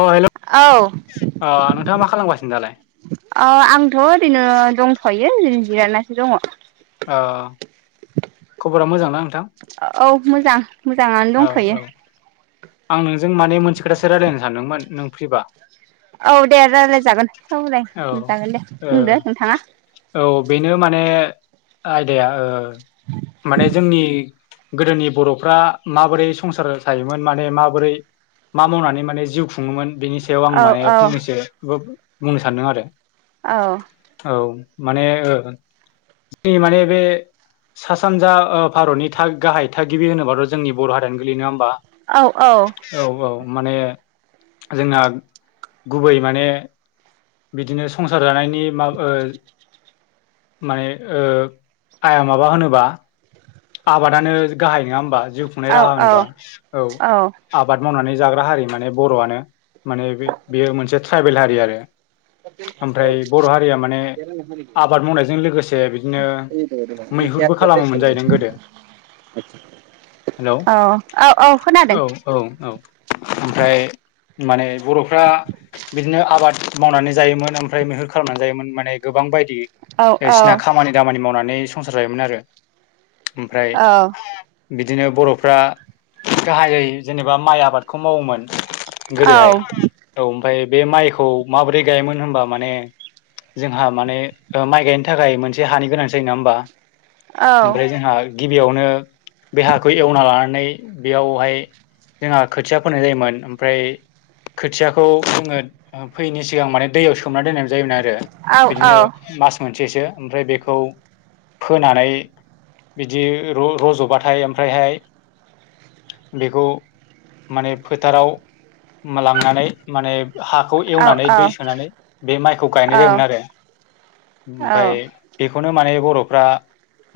अ hello औ ओ अ नोंथाङा मा खालामगासिनो दालाय अ आंथ' ओरैनो दंथ'यो ओरैनो जिरायनासो दङ अ खबरा मोजांना नोंथां औ मोजां मोजाङानो औ दंथ'यो औ आं नोंजों माने मोनसे खोथासो रायजलायनो सानदोंमोन नों फ्रिबा औ दे रायज्लाय जागोन औ दे ओ बुंदो नोंथाङा औ बेनो माने आयदाया ओ माने जोंनि गोदोनि बर'फ्रा माबोरै संसार जायोमोन माने माबोरै मा मावनानै माने जिउ खुङोमोन बेनि सायाव आं औ माने औ फंनैसो बो-बुंनो सानदों आरो औ औ माने ओ जोंनि माने बे सा सानजा ओ भारतनि गाहाय थागिबि होनोबाथ' जोंनि बर' हारियानो गोलैनोङा होमबा औ औ औ औ माने जोंना गुबै माने बिदिनो संसार जानायनि माब ओ माने ओ आया माबा होनोबा आबादानो गाहाय नङा होमबा जिउ खुंनाय औ राहा होनोबा औ आबाद मावनानै जाग्रा हारि माने बर'आनो माने बे-बेयो मोनसे ट्राइबेल हारि आरो ओमफ्राय बर' हारिया माने आबाद मावनायजों लोगोसे बिदिनो मै मैहुरबो खालामोन जाहैदों गोदो आतसा हेलौ औ औ औ ओमफ्राय माने बर'फ्रा बिदिनो आबाद मावनानै जायोमोन ओमफ्राय मैहुर खालामनानै जायोमोन माने गोबां बायदि औ औ बिायसिना खामानि दामानि मावनानै नै संसार जायोमोन आरो ओमफ्राय औ बिदिनो बर'फ्रा गाहायै जेनेबा माइ आबादखौ मावोमोन औ गोदोहाय औ ओमफ्राय बे माइखौ माबोरै गायोमोन होमबा माने जोंहा माने ओ माइ गायनो थाखाय मोनसे हानि गोनांथि जायो नङा होमबा औ ओमफ्राय जोंहा गिबियावनो बे हाखौ एवना लानानै बेयावहाय जोंहा खोथिया फोनाय जायोमोन ओमफ्राय खोथियाखौ जोङो ओ फोयैनि सिगां माने दैयाव सोमना दोननाय जायोमोन आरो बिदिनो मास मोनसेसो ओमफ्राय बेखौ फोनानै बिदि र-रज'बाथाय ओमफ्रायहाय बेखौ माने फोथाराव लांनानै माने हाखौ एवनानै दै सोनानै बे माइखौ गायनाय औ जायोमोन आरो औ ओमफाय औ बेखौनो माने बर'फ्रा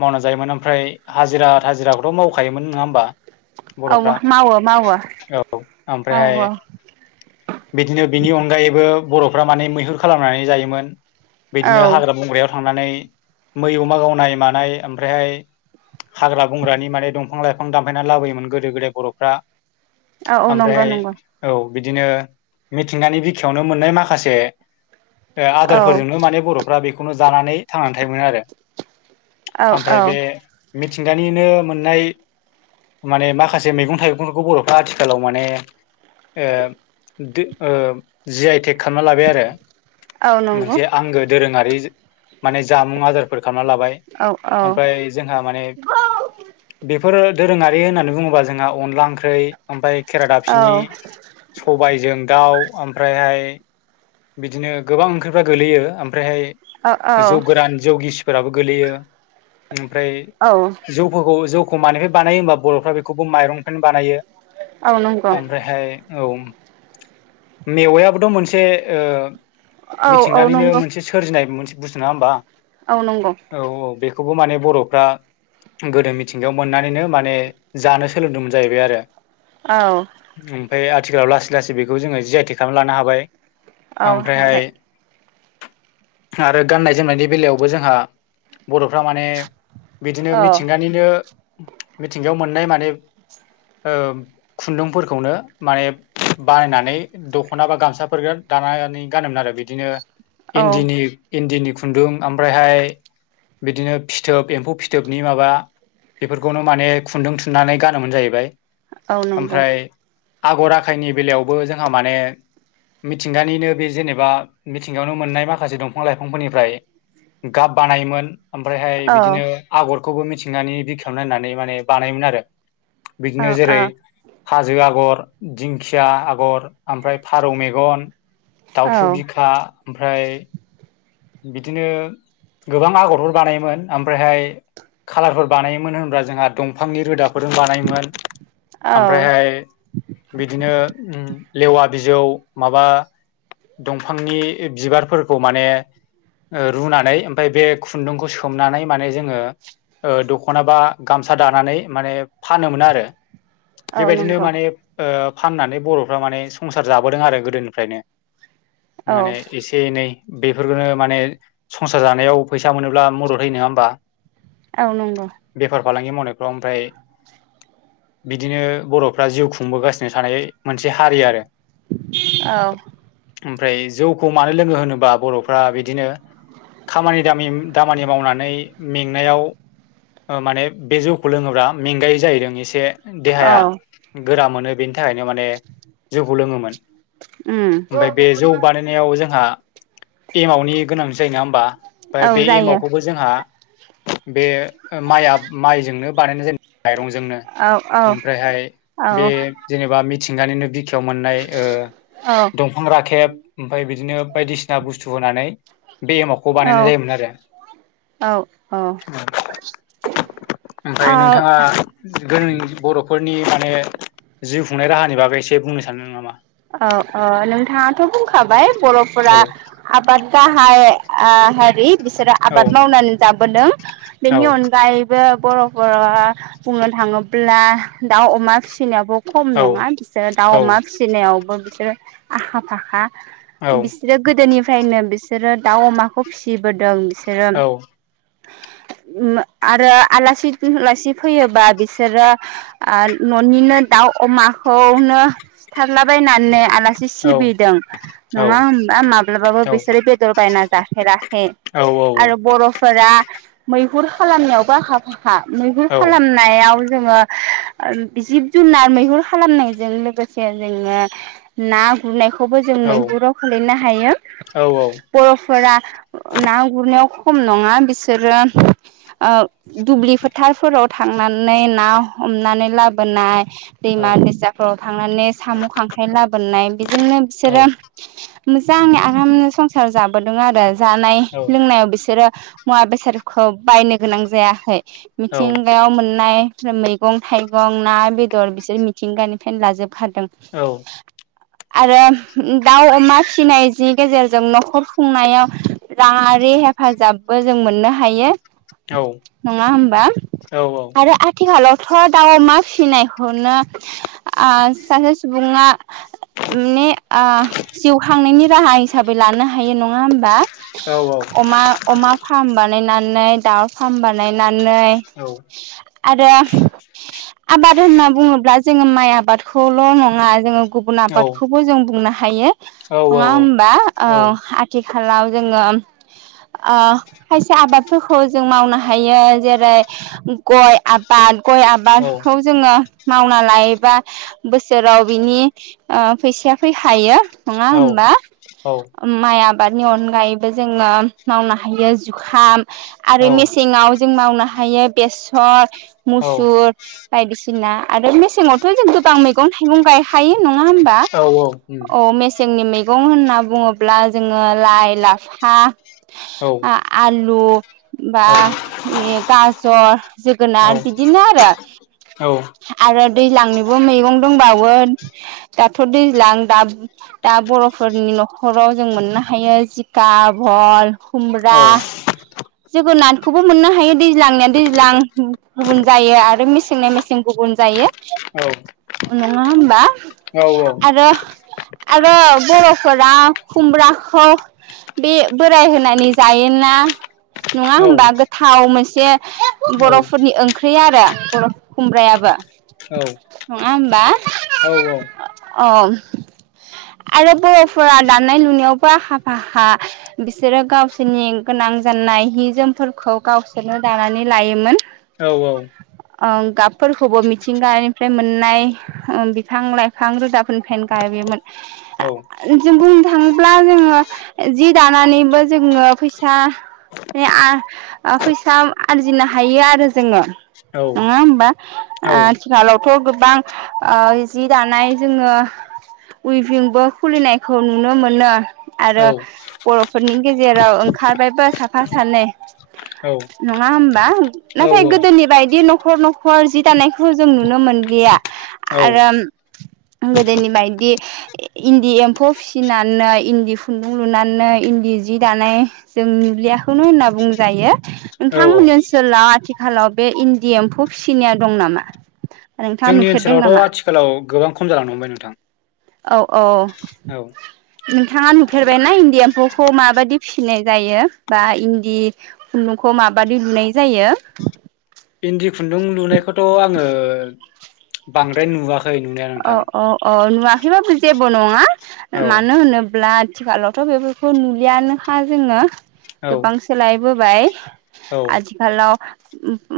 मावना जा जायोमोन ओमफ्राय हाजिरा थाजिराखौथ' मावखायोमोन नङा होमबा बर'फ्रा मावो मावो औ ओमफ्रायहाय मावो औ बिदिनो बिनि अनगायैबो बर'फ्रा माने मैहुर खालामनानै जायोमोन बिदिनो हाग्रा औ बंग्रायाव थांनानै मै अमा गावनाय मानाय ओमफ्रायहाय हाग्रा बंग्रानि माने दंफां लाइफां दानफायनानै लाबोयोमोन गोदो गोदाय बर'फ्रा औ नंगौ ओमफ्रायहाय नंगौ औ बिदिनो मिथिंगानि बिखायावनो मोननाय माखासे औ आदारफोरजोंनो माने बर'फ्रा बेखौनो जानानै थांनानै थोमो आरो औ औ ओमफ्राय बे मिथिंगानिनो मोननाय माने माखासे मैगं थाइगंफोरखौ बर'फ्रा आथिखालाव माने जि आइ टेक खालामना लाबाय आरो औ नंगौ मोनसे आंगो दोरोंङारि माने जामुं आदारफोर खालामना लाबाय औ औ ओमफ्राय जोंहा माने बे दोरोङारि होननानै बुंङोब्ला जोंहा अनला ओंख्रि ओमफाय खेरादाफिनि औ सबायजों दाउ ओमफ्रायहाय बिदिनो गोबां ओंख्रिफ्रा गोलैयो औ औ ओमफ्रायहाय जौ गोरान जौ गिस फोराबो गोलैयो ओमफ्राय औ जौफोरखौ जौ एखमानिफ्राय बानायो होमबा बर'फ्रा बेखौबो माइरंफोर बानायो औ नंगौ ओमफ्रायहाय औ मेवायाबोथ' मोनसे औ औ मिथिंनानैनो नंगौ मोनसे सोरजिनाय मोनसे बुस्थु नंङा होमबा औ नंगौ औ औ बेखौबो माने बर'फ्रा गोदो मिथिंगायाव मोननानैनो माने जानो सोलोंदोंमोन जाहैबाय आरो औ ओमफ्राय आथिखालाव लासै लासै बेखौ जोंङो जि आइ टेग खालामना लानो हाबाय औ ओमफ्रायहाय हाबाय आरो गाननाय जोमनायनि बेलायावबो जोंहा बर'फ्रा माने बिदिनो औ मिथिंगानिनो मिथिंगायाव मोननाय माने खुन्दुंफोरखौनो माने बानायनानै दख'ना बा गामसाफोर दानानै गानोमोन आरो बिदिनो औ इन्दिनि इन्दिनि खुन्दुं ओमफ्रायहाय बिदिनो फिथोब एम्फौ फिथोबनि माबा बेफोरखौनो माने खुन्दुं थुननानै गानोमोन जाहैबाय औ नंगौ ओमफ्राय आगर आखायनि बेलायावबो जोंहा माने मिथिंगानिनो बे जेनेबा मिथिंगायावनो मोननाय माखासे दंफां लाइफांफोरनिफ्राय गाब बानायोमोन ओमफ्रायहाय औ बिदिनो आगरखौबो मिथिंनानै बिखायाव नायनानै माने बानायोमोन आरो औ बिदिनो औ जेरै हाजो आगर दिंखिया आगर ओमफ्राय फारौ मेगन औ दाउथु बिखा ओमफ्राय बिदिनो गोबां आगरफोर बानायोमोन ओमफ्रायहाय खाालारफोर बानायोमोन होनबा जोंहा दंफांनि रोदाफोरजों बानायोमोन औ ओमफ्रायहाय बिदिनो लेवा बिजौ माबा दंफांनि बिबारफोरखौ माने रुनानै ओमफफ्राय बे खुन्दुंखौ सोमनानै माने जोंङो दख'ना बा गामसा दानानै माने फानोमोन आरो औ बेबायदिनो नंगौ माने फाननानै बर'फ्रा माने संसार जाबोदों आरो गोदोनिफ्रायनो औ माने एसे एनै बेफोरखौनो माने संसार जानायाव फैसा मोनोब्ला मदद होयो नंङा होमबा औ नंगौ बेफार फालांगि मावनायफ्राव ओमफाय बिदिनो बर'फ्रा जिउ खुंबोगासिनो थानाय मोनसे हारि आरो औ ओमफ्राय जौखौ मानो लोंङो होनोबा बर'फ्रा बिदि बिदिनो खामानि दामानि मावनानै मेंनायाव माने बे जौखौ लोंङोब्ला मेंगायै जाहैदों एसे औ देहाया गोरा मोनो बेनि थाखाय थाखायनो माने जौखौ लोंङोमोन उम ओमफ्राय बे जौ बानायनायाव जोंहा एमावनि गोनां जायो ना होमबा औ ओमफ्राय बे जायो एमावखौ जोंहा बे माइआ माइजोंनो बानायनाय जायो मायरंजोंनो औ औ ओमफ्रायहाय औ बे जेनेबा मिथिंगानिनो बि- खायाव मोननाय ओ औ दंफां राखेब ओमफ्राय बिदिनो बायदिसिना बुस्थु होनानै बे एमावखौ बानायनाय जायोमोन आरो औ औ ओमफाय औ नोंथाङा जों बर'फोरनि माने जिउ खुंनाय राहानि बागै एसे बुंनो सानदों नामा? औ औ नोंथाङाथ' बुंखाबाय औ बर'फोरा आबाद गाहाय आ हारि बिसोरो औ आबाद मावनानै जाबोदों औ बेनि अनगायैबो बर'फोरा' बुंनो थाङोब्ला दाउ अमा फिसिनायावबो खम औ नङा बिसोरो दाउ औ अमा फिसिनायावबो बिसोरो आखा फाखा औ बिसोरो गोदोनिफ्रायनो बिसोरो दाउ अमाखौ फिसिबोदों सेरोम औ [inaudible] उम आरो आलासि गोहोलासि फैयोबा बिसोरो आ न'निनो दा- दाउ अमाखौनो सिुथारलाबायनानै आला- सि औ सिबिदों औ नङा होनबा माब्लाबाबो औ बिसोरो बेदर बायना जाफेराखै औ आरो बर'फोरा मैहुर खालामनायावबो आखा फाखा मैहुर खालामनायाव जोङो ओम जिब जुनार मैहुर खालामनायजों लोगोसे जोङो ना गुरनाय- खौबो जों मैहुराव खोलैनो हायो बर'फोरा ना गुरनायाव खम नङा बिसोरो अ दुब्लि फोथारफोराव थांनानै ना ह- हमनानै लाबोनाय दैमा दैसाफ्राव थांनानै साम' खांख्राइ लाबोनाय बेजोंनो बिसोरो मोजांङै आरामनो संसार जाबोदों आरो जानाय लोंनायाव बिसोरो मुवा बेसादखौ बायनो गोनां जायाखै मिथिंगायाव मोननाय मैगं थाइगं ना बेदर बिसोर मिथिंगानिफ्रायनो लाजोबखादों औ आरो दाउ अमा फिसिनाय जि गेजेरजों न'खर खुंनायाव राङारि हेफाजाबबो जों मोननो हायो औ औ उम औ नङा हमबा आरो आथिखालाव- थ' दाउ अमा फिसिनायखौनो आ सासे सुबुङा ने आह जिउ खांनायनि राहा हिसाबै लानो हायो नङा होमबा अमा-अमा फार्म बानायनानै दाउ फार्म बानायना नै आरो आबाद होनना बुङोब्ला जोङो माइ आबादखौल' नङा जोङो गुबुन आबादखौबो जों बुंनो हायो नङा हमबा अ आथि- खालाव जोङो अ खायसे आबादफोरखौ जों मावनो हायो जेरै- गय आबाद गय आबादखौ जोङो मावना लायोबा बोस- सोराव बिनि अ फैसाया फैखायो नङा होमबा माइ आ- बादनि अनगायैबो जोङो मावनो हायो जुखाम आरो मेसेंआव जों मावनो हायो बेसर मुसुर बायदिसिना आरो मेसेंआवथ' जों गोबां मे- गं थाइगं गायखायो नङा होमबा औ अ मे- सेंनि मेगं होनना बुङोब्ला जोङो लाइ लाफा आ-आल- लु बा गाजर जोगोनार बिदिनो आरो आरो दैज्लांनिबो मैगं दंबावो दाथ' दैज्लां दा-दा बर'फोरनि न'खराव जों मोनना थायो जिखा भल खुमब्रा जोगोनाथखौबो मोननो हायो दैज्लांनिया दैज्लां गुबुन जायो आरो मेसेंनिया मेसें गुबुन जायो औ नङा होमबा औ औ आरो आरो बर'फोरा खुमब्राखौ बे बोराय होनानै जायोना। नङा होनबा गोथाव मोनसे बर'फोरनि ओंख्रि आरो बर' खुमब्रायाबो औ नङा होमबा अ अ [unintelligible] आरो बर'फोरा दानाय लुनायावबो आखा फाखा बिसोरो गावसोरनि गोनां गाननाय हि जोमफोरखौ गावसोरनो दानानै लायोमोन। औ औ ओं गाबफोरखौबो मिथिंगानिफ्राय मोननाय बिफां लाइफां रोदाफोरनिफ्रायनो गाबबोयोमोन। आ औ जुगुम थांब्ला जोङो जि दानानैबो जोङो फैसा बे आ फैसा आरजिनो हायो आरो जोङो। औ नङा होमबा औ आथिखालावथ' गोब ओ जि दानाय जोङो उइभिंबो खुलिनायखौ नुनो मोनो औ आरो बर'फोरनि गेजेराव ओंखारबायबो साफा सानै औ नङा होमबा औ नाथाय गोदोनि बायदि न' न'खर न'खर जि दानायखौ जों नुनो मोनलिया। औ आरो गोदोनि बायदि इन्दि एम्फौ फिसिनानै इन्दि खुन्दुं लुनानै इन्दि जि दानाय जों नुबलियाखौनो होनना बुंजायो औ नोंथांमोननि ओनसोलाव आथिखालाव बे इन्दि एम्फौ फिसिनाया दं नामा? नोंथाङा जोंनि नुफेरदों ओनसोलावथ' नामा? आथिखालाव गोबां खम जालांनो हमबाय नोंथां। औ औ औ नोंथाङा नुफेरबायना इण्डियाखौ खौ माबाददि फिसिनाय जायो बा इन्दि खुन्दुंखौ माबाददि लुनाय जायो। इन्दि खुन्दुं लुनायखौथ' आङो बांद्राय नुवा औ औ औ नुवाखैबाबो जेबो नङा औ मानो होनोब्ला आथिखालावथ' बेफोरखौ नुलियानोखा जोङो औ गोबां सोलायबोबाय औ आथिखालाव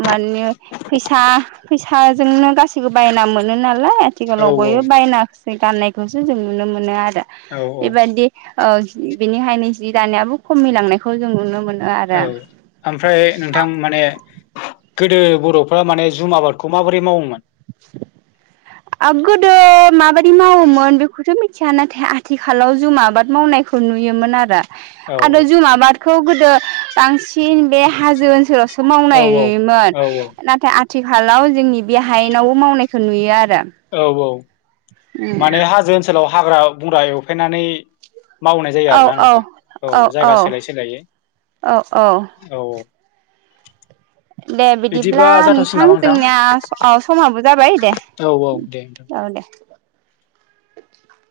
माने फैसा फैसा जोंनो गासैखौबो बायना मोनो नालाय औ आथिखालाव औ बयबो बायनासै गाननायखौसो जों नुनो मोनो आरो। औ औ बेबायदि ओ बेनिखायनो जि दानायाबो खमिलांनायखौ जों नुनो मोनो। आरो औ ओमफ्राय नोंथां माने गोदो बर'फ्रा माने जुम आबादखौ माबोरै मावोमोन। [unintelligible] आ गोदो माबायदि मावोमोन बेखौथ मिथिया नाथाय आथिखालाव जुम आबाद मावनाय फोर नुयोमोन आरो औ आरो जुमा आबादखौ गोदो बांसिन बे हाजो ओनसोलावसो औ मावनाय नुयोमोन औ नाथाय आथिखालाव जोंनि बे हायेनावबो मावनायखो नुयो आरो। औ औ माने हाजो ओनसोलाव हाग्रा बंग्रा एवफायनानै मावनाय जायो औ आरोना औ नोंथां औ जायगा सोलायै सोलायै औ औ औ औ। दे बिदिब्ला बिदिबा जाथ'सिगोन नोंथां नामा जोंनिया समाबो जाबाय दे। औ औ दे। औ दे